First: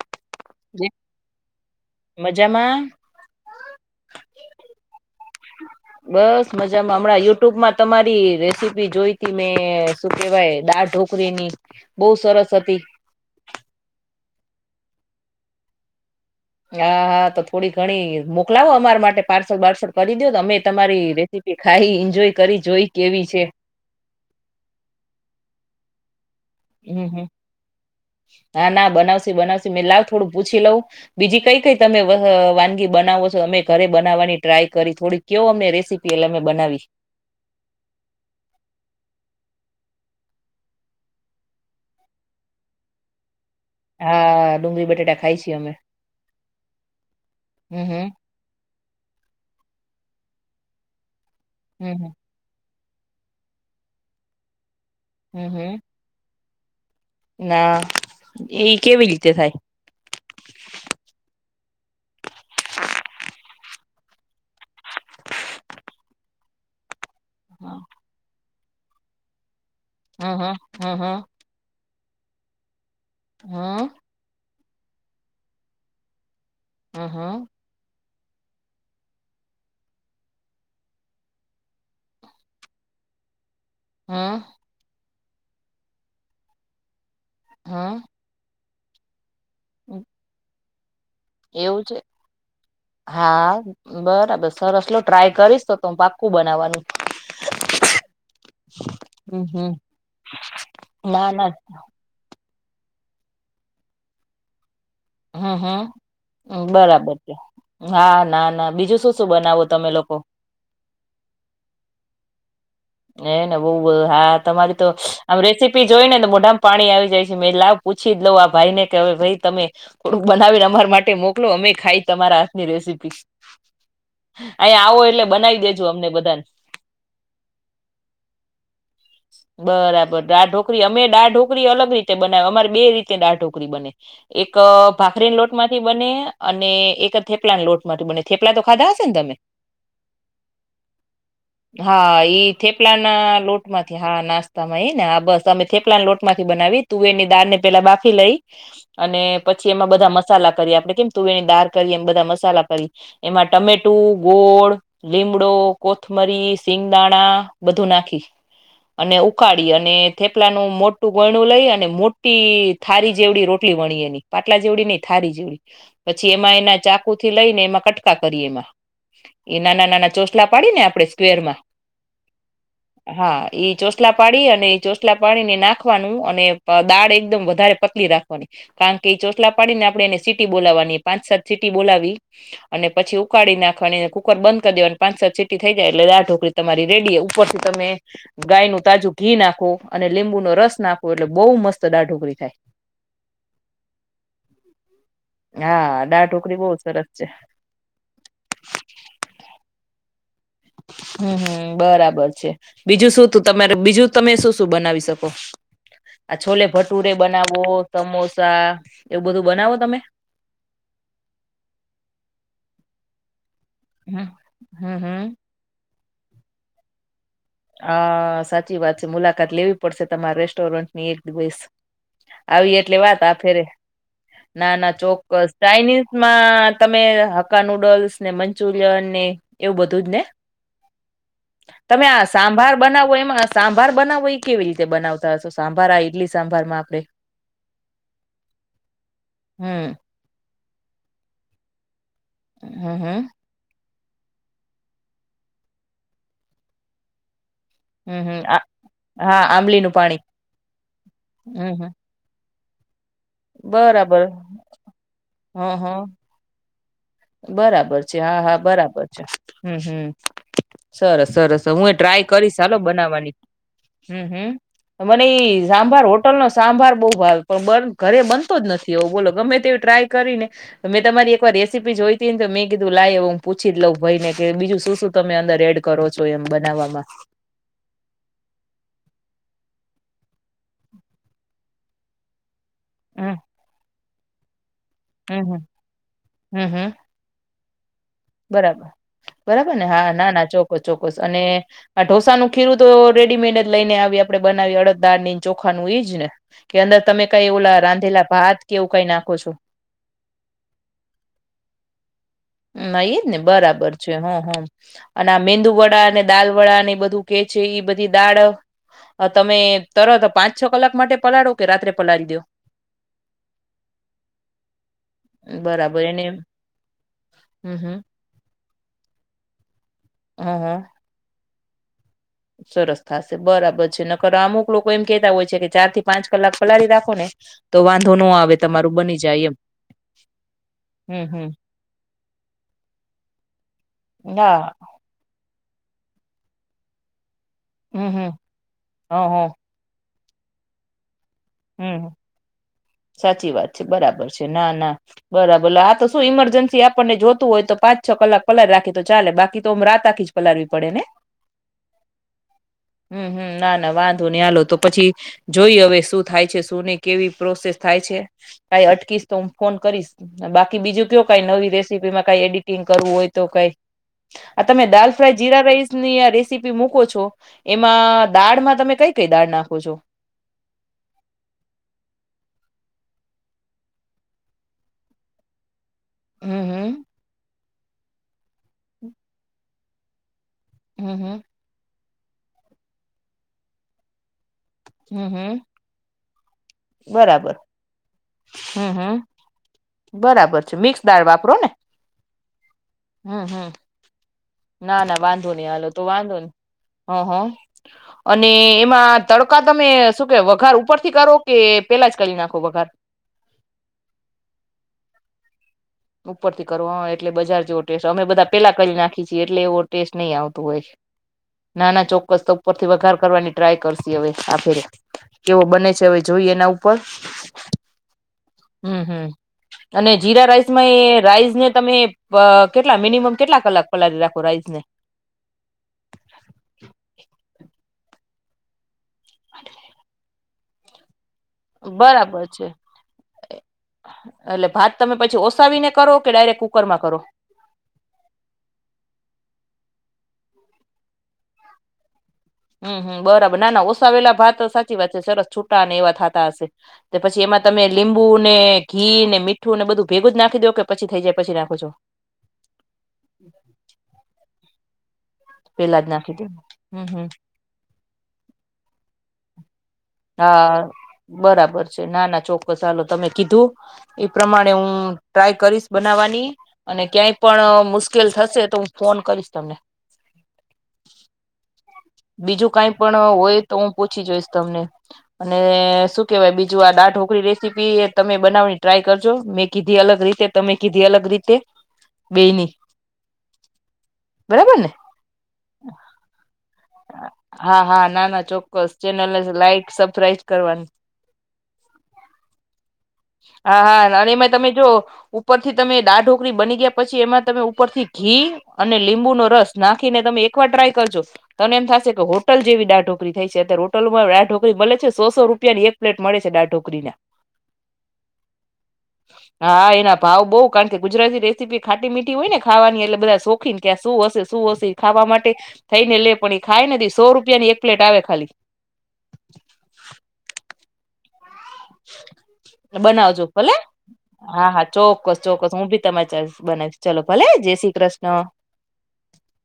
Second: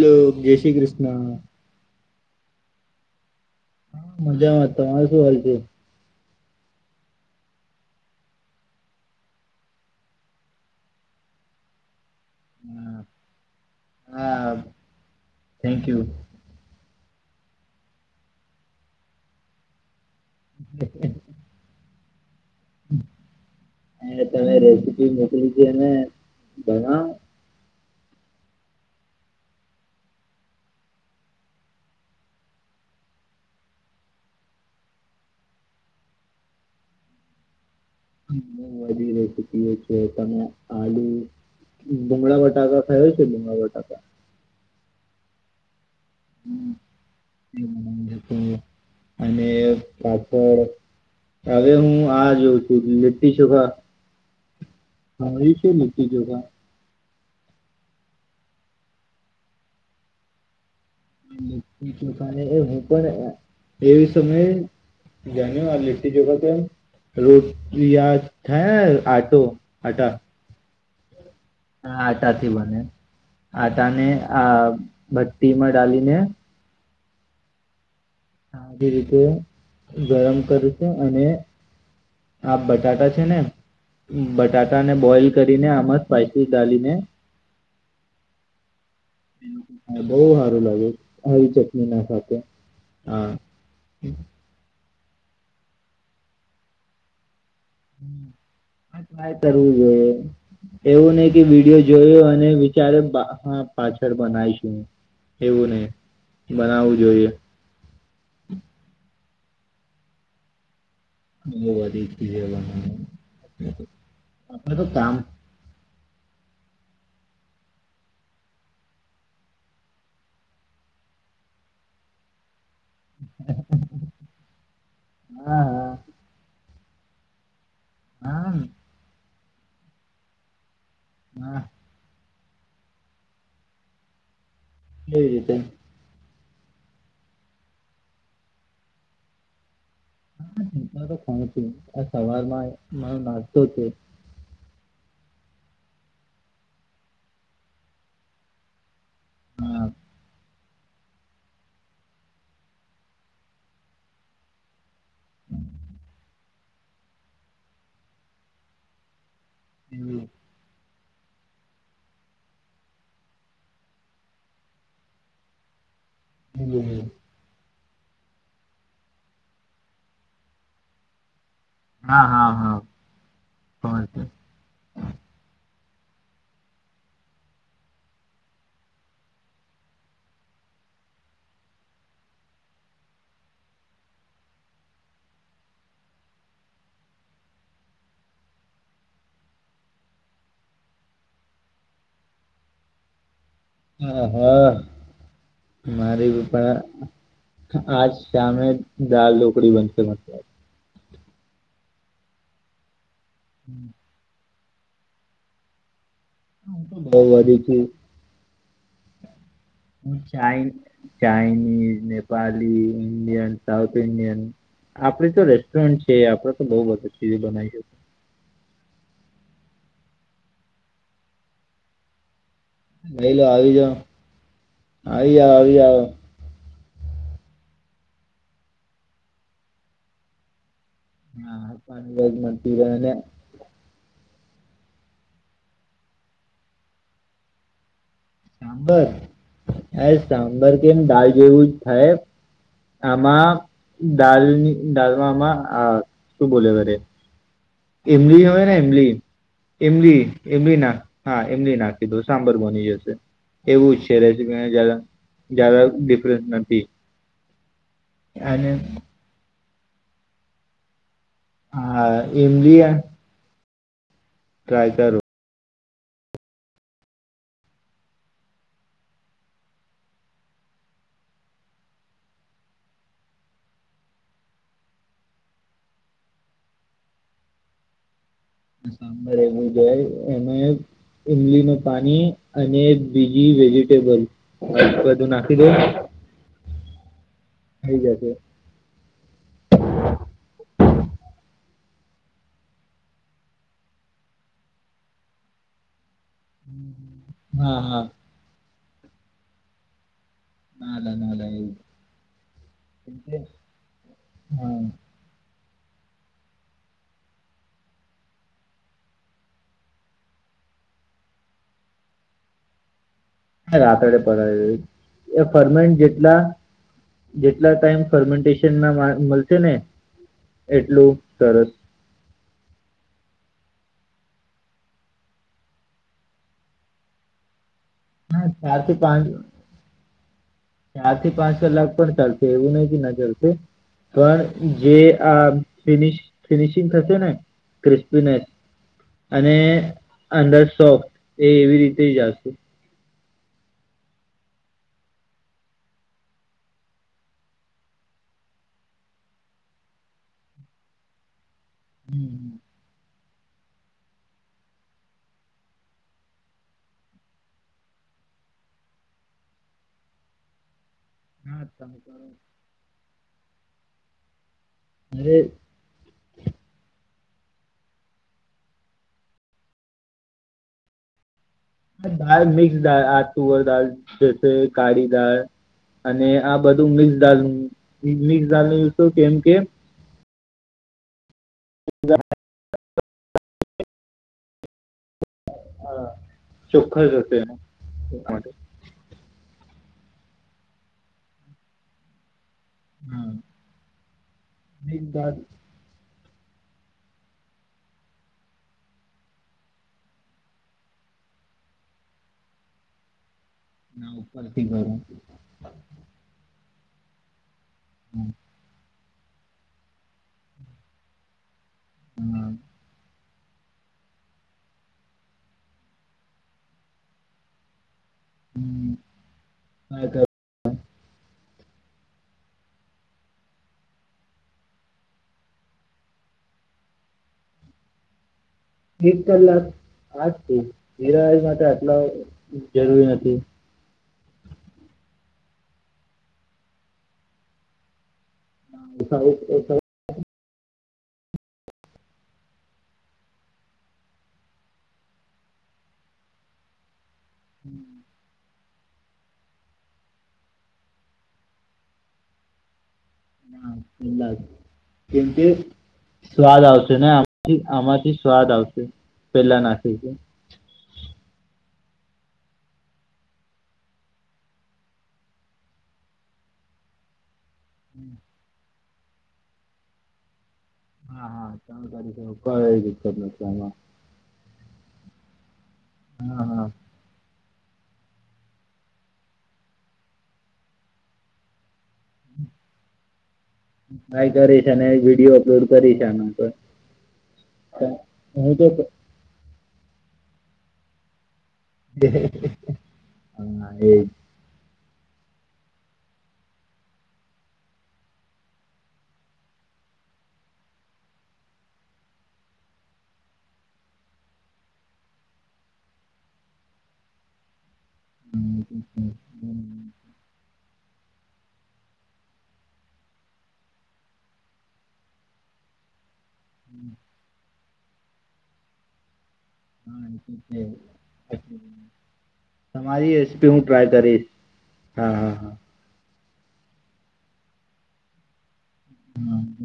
[inaudible] જય શ્રી જે કૃષ્ણ. મજામાં? હા મજામાં તમારે શું હાલ છે? બસ મજામાં હમણાં યુટ્યુબમાં તમારી રેસીપી જોઈતી મેં શું કેવાય દાળ ઢોકરીની. બહુ સરસ હતી. હા, થેન્ક યુ. હા હા તો થોડી ઘણી મોકલાવો અમાર માટે પાર્સલ બાર્સલ. કરી દયો તો અમેય તમારી રેસીપી ખાઈ એન્જોય કરી જોઈ કેવી છે અ તમે રેસીપી મોકલી તી અને અમ હમ્મ. હા ના બનાવશે બનાવશે મેં લાવ થોડું પૂછી લઉં બીજી કઈ-કઈ તમે વ અ વાનગી બનાવો છો અમે ઘરે બનાવવાની ટ્રાય કરી થોડી કેવો અમને રેસીપી એટલે અમે બનાવી. હ વધી ર ચુકી એ છે તમે આલુ ભુગળા બટાકા ખાયો છે ડુંગળા બટા હા ડુંગળી બટેટા ખાઈ છી અમે. એ હમ્મ હમ્મ. બનાવી શકું. અને પાપડ હવે હું હમ હમ આ જોઉ લીટ્ઠી ચોખા હમ [unintelligible] છે હમ લીટી ચોખા ના એ કેવી રીતે થાય? લીટ્ટી ચોખાને એ હું પણ એવી સમયે જાણ્યું આ લીટ્ટી ચોખા તો એમ હમ રોટલી યાત હે આટો હ હ. હ હ. હા આટાથી બને હમ આટાને અ ભટ્ટીમાં ડાલીને હમ્મ હમ્મ. આધી રીતે ગરમ કરશે અને આ બટાટા છે ને હમ બટાટાને બોઈલ કરીને આમાં સાઈટ્રિક ડાલીને હ. બહુ હારું લાગે [unintelligible] એવું ચટણી છે ના ખાવ કે હા બરાબર સર રસલો ટ્રાય કરીશ તો તો હ પાક્કું બનાવવાનું. ટ્રાય હમ હમ કરવું જોઈએ. એવું નહ ના કે ના વિડીયો જોયો અને ક્યારે બા હા પાછળ બનાયશું. હમ્મ હમ્મ બરાબર જોઈએ છે. હા ના ના બીજું શું શું બનાવો તમે લોકો? [unintelligible] એ ને બહુ હા આપણે તમારી તો કામ આમ રેસીપી જોઈને એટલે મોઢામાં પાણી આવી જાય છે. મે લાવ પૂછીજ લઉ આ ભાઈ ને, કે હવે ભાઈ તમે થોડુંક બનાવીને અમાર માટે મોકલો અમે ખાઈ તમારા ની રેસીપી. અહીંયા આવો એટલે બનાવી હા દેજો હા અમને બધાને હા. બરાબર દાઢો અમે હા ઢોકળી અલગ રીતે બ ને અમારે બે રીતે દાળ ઢોકળી બને એક ક કેવી ભાખરી રીતે લોટમાંથી બને અને એક થેપલા લોટ માટે બને થેપલા તો ખાધા હશે ને તમે. હા તો ખણ છ આ સવારમાં. થેપલા મારો ના નાસ્તો છે લોટમાંથી હા નાસ્તા. તમે એને બસ તમે થેપલાને લોટમાંથી બનાવી તુવેર ની દાળ ને પેલા બાફી લઈ અને પછી હા એમાં બધા મસાલા કરી આપડણે કેમ તુવેર ની દાળ કરી એમ બધા મસાલા કરી એમાં ટામેટું ગોળ. લીમડો કોથમરી. સિંગદાણા. બધું નાખી અને. ઉકાળી અને એવું થેપલાનું મોટ. મોટું વણું લઈ અને મોટી થારી જેવડી રોટલી વણી એની પાટલા જેવડી નહી થારી જેવડી. પછી એમાં એના એવું ચાકુ થી લઈને એમાં કટ. કટકા કરી એમાં એ નાના નાના ચોસલા પાડી ને આપણે સ્ક્વેરમાં. હા હા હા હા એ ખબર ચોસલા પાડી અને ચોસલા પાડી ને નાખ. નાખવાનું અને દાળ એકદમ વધારે પતલી રાખવાની કારણ કે ચોટલા પાડીને આપડણે એને સીટી બોલાવવાની પાંચ સાત સીટી બોલાવી અને પછી ઉકાળી નાખવાની કુકર બંધ કરી દેવા અને પાંચ સાત સીટી થઈ જાય એટલે દાળ ઢોકળી તમારી રેડી. ઉપરથી તમે ગાયનું તાજું ઘી નાખો અને લીંબુનો રસ નાખો એટલે બહુ મસ્ત દાળ ઢોકળી થાય. હ હા હા દાળ મારી ઢોકળી બહુ સરસ છે [inaudible] આજ સામે દાલ ઢોકડી બનશે મ. હમ હમ બરાબર છે બીજું શું. તો તમારે બીજું તમે શું. શું બનાવી શકો. આ છોલે હું ભટુરે બનાવો તો સમોસા એવું બધું બનાવો તમે? [unintelligible] Chinese, Nepali Indian. સાઉથ હમ ઇન્ડિયન હમ આપડી તો રેસ્ટોરન્ટ્સ એ આપડે તો બહુ બધું હા સા ચી વાત છે મુલાકાત લેવી પડશે તમારા રેસ્ટોરન્ટની એક દિવસ. આવી એટલે વાત લઈ આ લો ફેરે આવી જાઓ ના ના આવી ચોક્કસ જાઓ આવી જાઓ ચાાઈનીઝમાં તમે હક્કા નુડલ્સ ને મંચુરિયન ને એવું બધું જ ને? હા તમે આ પણ. સાંભાર બનાવવો એમાં સાંભાર બનાવ ઉ એ કેવી રીતે બનાવતા હશો સાંભાર આ ઈડલી સાંભારમાં આપણે? સાંભર એય સાભ ર કેમ દાલ જેવું જ થાય. હમ હમ આમાં દાલની દાલમાંમાં આ શું બોલે વરે હમ હમ ઈમલી આ હોય ને ઈમલી હા આંબલીનું પાણી ઈમલી ઈમલી ના હા હમ ઈમલી હમ નાખી દો સાંભર તો બની જશે. એવું જ છે બરાબર રે જયાદા હ હ જયાદા ડિફરન્સ નથી. બરાબર. છે હા હા અને બરાબર છે. હમ્મ હમ્મ. સરસ સરસ હું એય હા ટ્રાય કરીશ હાલો ઇમલી બનાવાની. હમ્મ હમ્મ ટ્રાય કરો મને એઈ સાંભાર હોટલ નો સાંભાર બહુ ભાવે પણ બ ઘરે બનતો જ નથી એવો બોલો ગમે તેવી ટ્રાય કરીને મેં તમારી એકવાર રેસી પી જોઈતીને તો મેં કીધું લાય એ હું પૂછી લઉં ભઈ ને કે બીજું શું શું તમે અંદર એડ કરો છો એમ બનાવવામાં? કે એવું જાય એને ઈમલીનું પાણી અને હમ બીજી વેજીિટેબલ. આદું બાદુ હમ નાખી હમ દો. હમ હમ થઈ જશે. બરાબર બરાબર ને હા ના ના ચોક્ક ચોક્કસ અને આ ઢોસાનું ખીરું તો રેડીમેડ જ લઈ ને આવી આપડણે બનાવી અડદદાળ ઈની ચોખાનું ઈજ ને? કે અંદર તમે કઈ હા ઓલા હા રાંધેલા ભાત કે એવું કંઈ નાખો છો? નાલા નાલા એવું નઈ ને બરાબર છે હ હ હા અને આ મેંદુવડા ને દાલ વડા ને બધું કે છેે એ બધી દાળ તમે તરત પાંચ છ કલાક માટે પલાળો કે રાત્રે પલાળી દો હ રાતડે પલાળી એ ફરમેન બરાબર એને જેટલા જેટલા હમ હમ ટાઈમ ફરમેન્ટીંગ મળશે ને હ હ એટલું સરસ સરસ થશે બરાબર છે નકરા અમુક લોકો એમ કેતા હોય છે કે ચાર થી પાંચ કલાક પલાળી રાખો ને તો વાંધો ન હા આવે ચાર તમારું થી બની પાંચ જાય એમ ચાર હમ થી હમ પાંચ કલાક પણ ચાલશે એવું નહ ન ચાલશે હા પણ જે આ ફિનિશ ફિનિશિંગ થશે ને હમ હમ ક્રિસ્પનેસ હ અને હ અંદર સોફ એ એવી રીતે હમ આવશે સાચી વાત છે બરાબર છે ના ના બરાબર આા તો શું ઈમરજન્સી આપણને જોતું હોય તો પાંચ છ કલાક પલળી રાખે તો ચાલે બાકી તો આમ રાત આખી જ પલાળવી પડે ને હમ્મ હમ્મ હમ્મ ના ના વાંધો નહી હાલો તો પછી જોઈ હવે શ થાય છે શું નહી કેવી પ્રોસેસ થાય છે કઈ અટકીશ તો હું ફોન કરીશ બાકી બીજું કઈ ન હા તમે કરો રેસીપીમાં કઈ એડિટિંગ કરવું હોય તો કઈ આ તમે દાલ ફ્રાય અરે જીરા રાઈસ ની ર રસીપી મૂકો છો એમાં દાળમાં તમે કઈ કઈ દાળ નાખો છો દાળ મિક્સ દાળ આ તુવર દાળ જ કાળી દાળ અને આ હમ બધું હમ મિકસ દાળ ઈડલી કેમ કેમ હમ્મ હમ્મ [inaudible] હમ્મ હમ્મ હા ચોખ્ખસ હશે બરાબર એનો માટે હમ્મ હમ્મ બરાબર છે મિક્સ દાળ વાપરો ને હા હમ્મ હમ્મ ના મિક્સ ના દાળ વાંધો નહી હાલો તો વાંધો ની હ હ અને એમાં તડકા તમે શું કે વઘાર ઉપરથી કરો કે પેલા જ કરી નાખો વઘાર ના ઉપરથી કરું ઉપર થી કરો એટલે બજાર જેવો ટેસ્ટ છે અમે હા, બધા પેલા ક કરી નાખી ખીચી એટલે એવો ટેસ્ટ નહી આવતું હોય નાના ચોક્કસ ઉપરથી વગાર કરવાની ટ્રાય કરશ હવે આફેરે કેવો બને છે હવે જોઈએ એના ઉપર હમ્મ, હમ્મ અને તો જીરા રાઈસ એ રાઈસને તમે પ અહ કેટલા મિનિમમ કેટલા કલાક પલાળ રાખો રાઈસને? એક કલાક આસ તો જીરા રાઈસ માટે આટલા બરાબર છે. જરૂરી નથી એટલે ભાત તમે પછી ઓ સાવીને કરો કે ડાયરેક્ટ કુકરમાં કરો? [inaudible] હમ્મ, હમ્મ. બરાબર ના ના ઓસાવેલા ભાત સાચી વાત છે સરસ છૂટા અને એવા થતા હશે તો પછી એમાં તમે લીંબુ ને ઘી ને મીઠું ને બધું ભેગું જ નાખી દો કે પછી થઈ જાય પછી નાખો છો? ના કલાક કેમ કે પેલા જ નાખી દે સ્વાદ આવશે હમ ને હમ આમાંથી આમાંથી સ્વાદ આવશે પેલા નાખી છે. હા બરાબર છે ના ના ચોક્કસ ચાલો તમે કીધું એ પ્રમાણે હું ટ્રાય કરીશ બનાવવાની અને ક્યાંય પણ મુશ્કેલ થશે તો ફોન કરીશ તમને. હા, હા. તમે કરી શકો બીજું કોઈ કઈ દિક્કત પણ નથી હોય આમાં તો હું પૂછી જોઈશ તમને. હ. અને શું હા કેહેવાય હા બીજું આ દાડ ઢોકરી રે સીપી એ તમે બનાવની ટ્રાય કરજો મેં કીધી અલગ રીતે તમે કીધી અલગ રીતે. હમ્મ. બેયની આ કરી છે ને વિડીયો અપલોડ કરીશ આના પર. હા હા ના ના હું તો હા ચોક્કસ ચેનલ ને લાઈક સબસ્ક્રાઈબ કરવાની. હા એજ. હા અને એમાં તમે જો ઉપરથી તમે દાળ ઢોકળી બની ગયા પછી એમાં તમે ઉપરથી ઘી અને લીંબુનો રસ નાખીને તમે એકવાર ટ્રાય કરજો તને એમ થશે કે હોટલ જેવી દાળ ઢોકળી થઈ છે, અત્યારે હોટલમાં દાળ ઢોકળી મલે છે સોસો રૂપિયાની એક પ્લેટ મળે છે દાળ ઢોકળીના. જ. હા એના ભાવ બહ. કારણ કે ગુજરાતી રેસીપી ખાટી મીઠી હોયને ખાવાની એટલે બધા શોખીન કે આ શું હશે શું હશે એ ખાવા માટે થઈ ને એટલે પણ ખાય નથી સો રૂપિયાની એક પ્લેટ આવે ખાલી. હા એ તો છે. તમારી બનાવજો રેસીપી હું ભલે ટ્રાય કરીશ હા હા ચોક્કસ ચોક્કસ હું ભી તમારી જાતે બનાવીશ ચલો ભલે જય શ્રી કૃષ્ણ. હા બ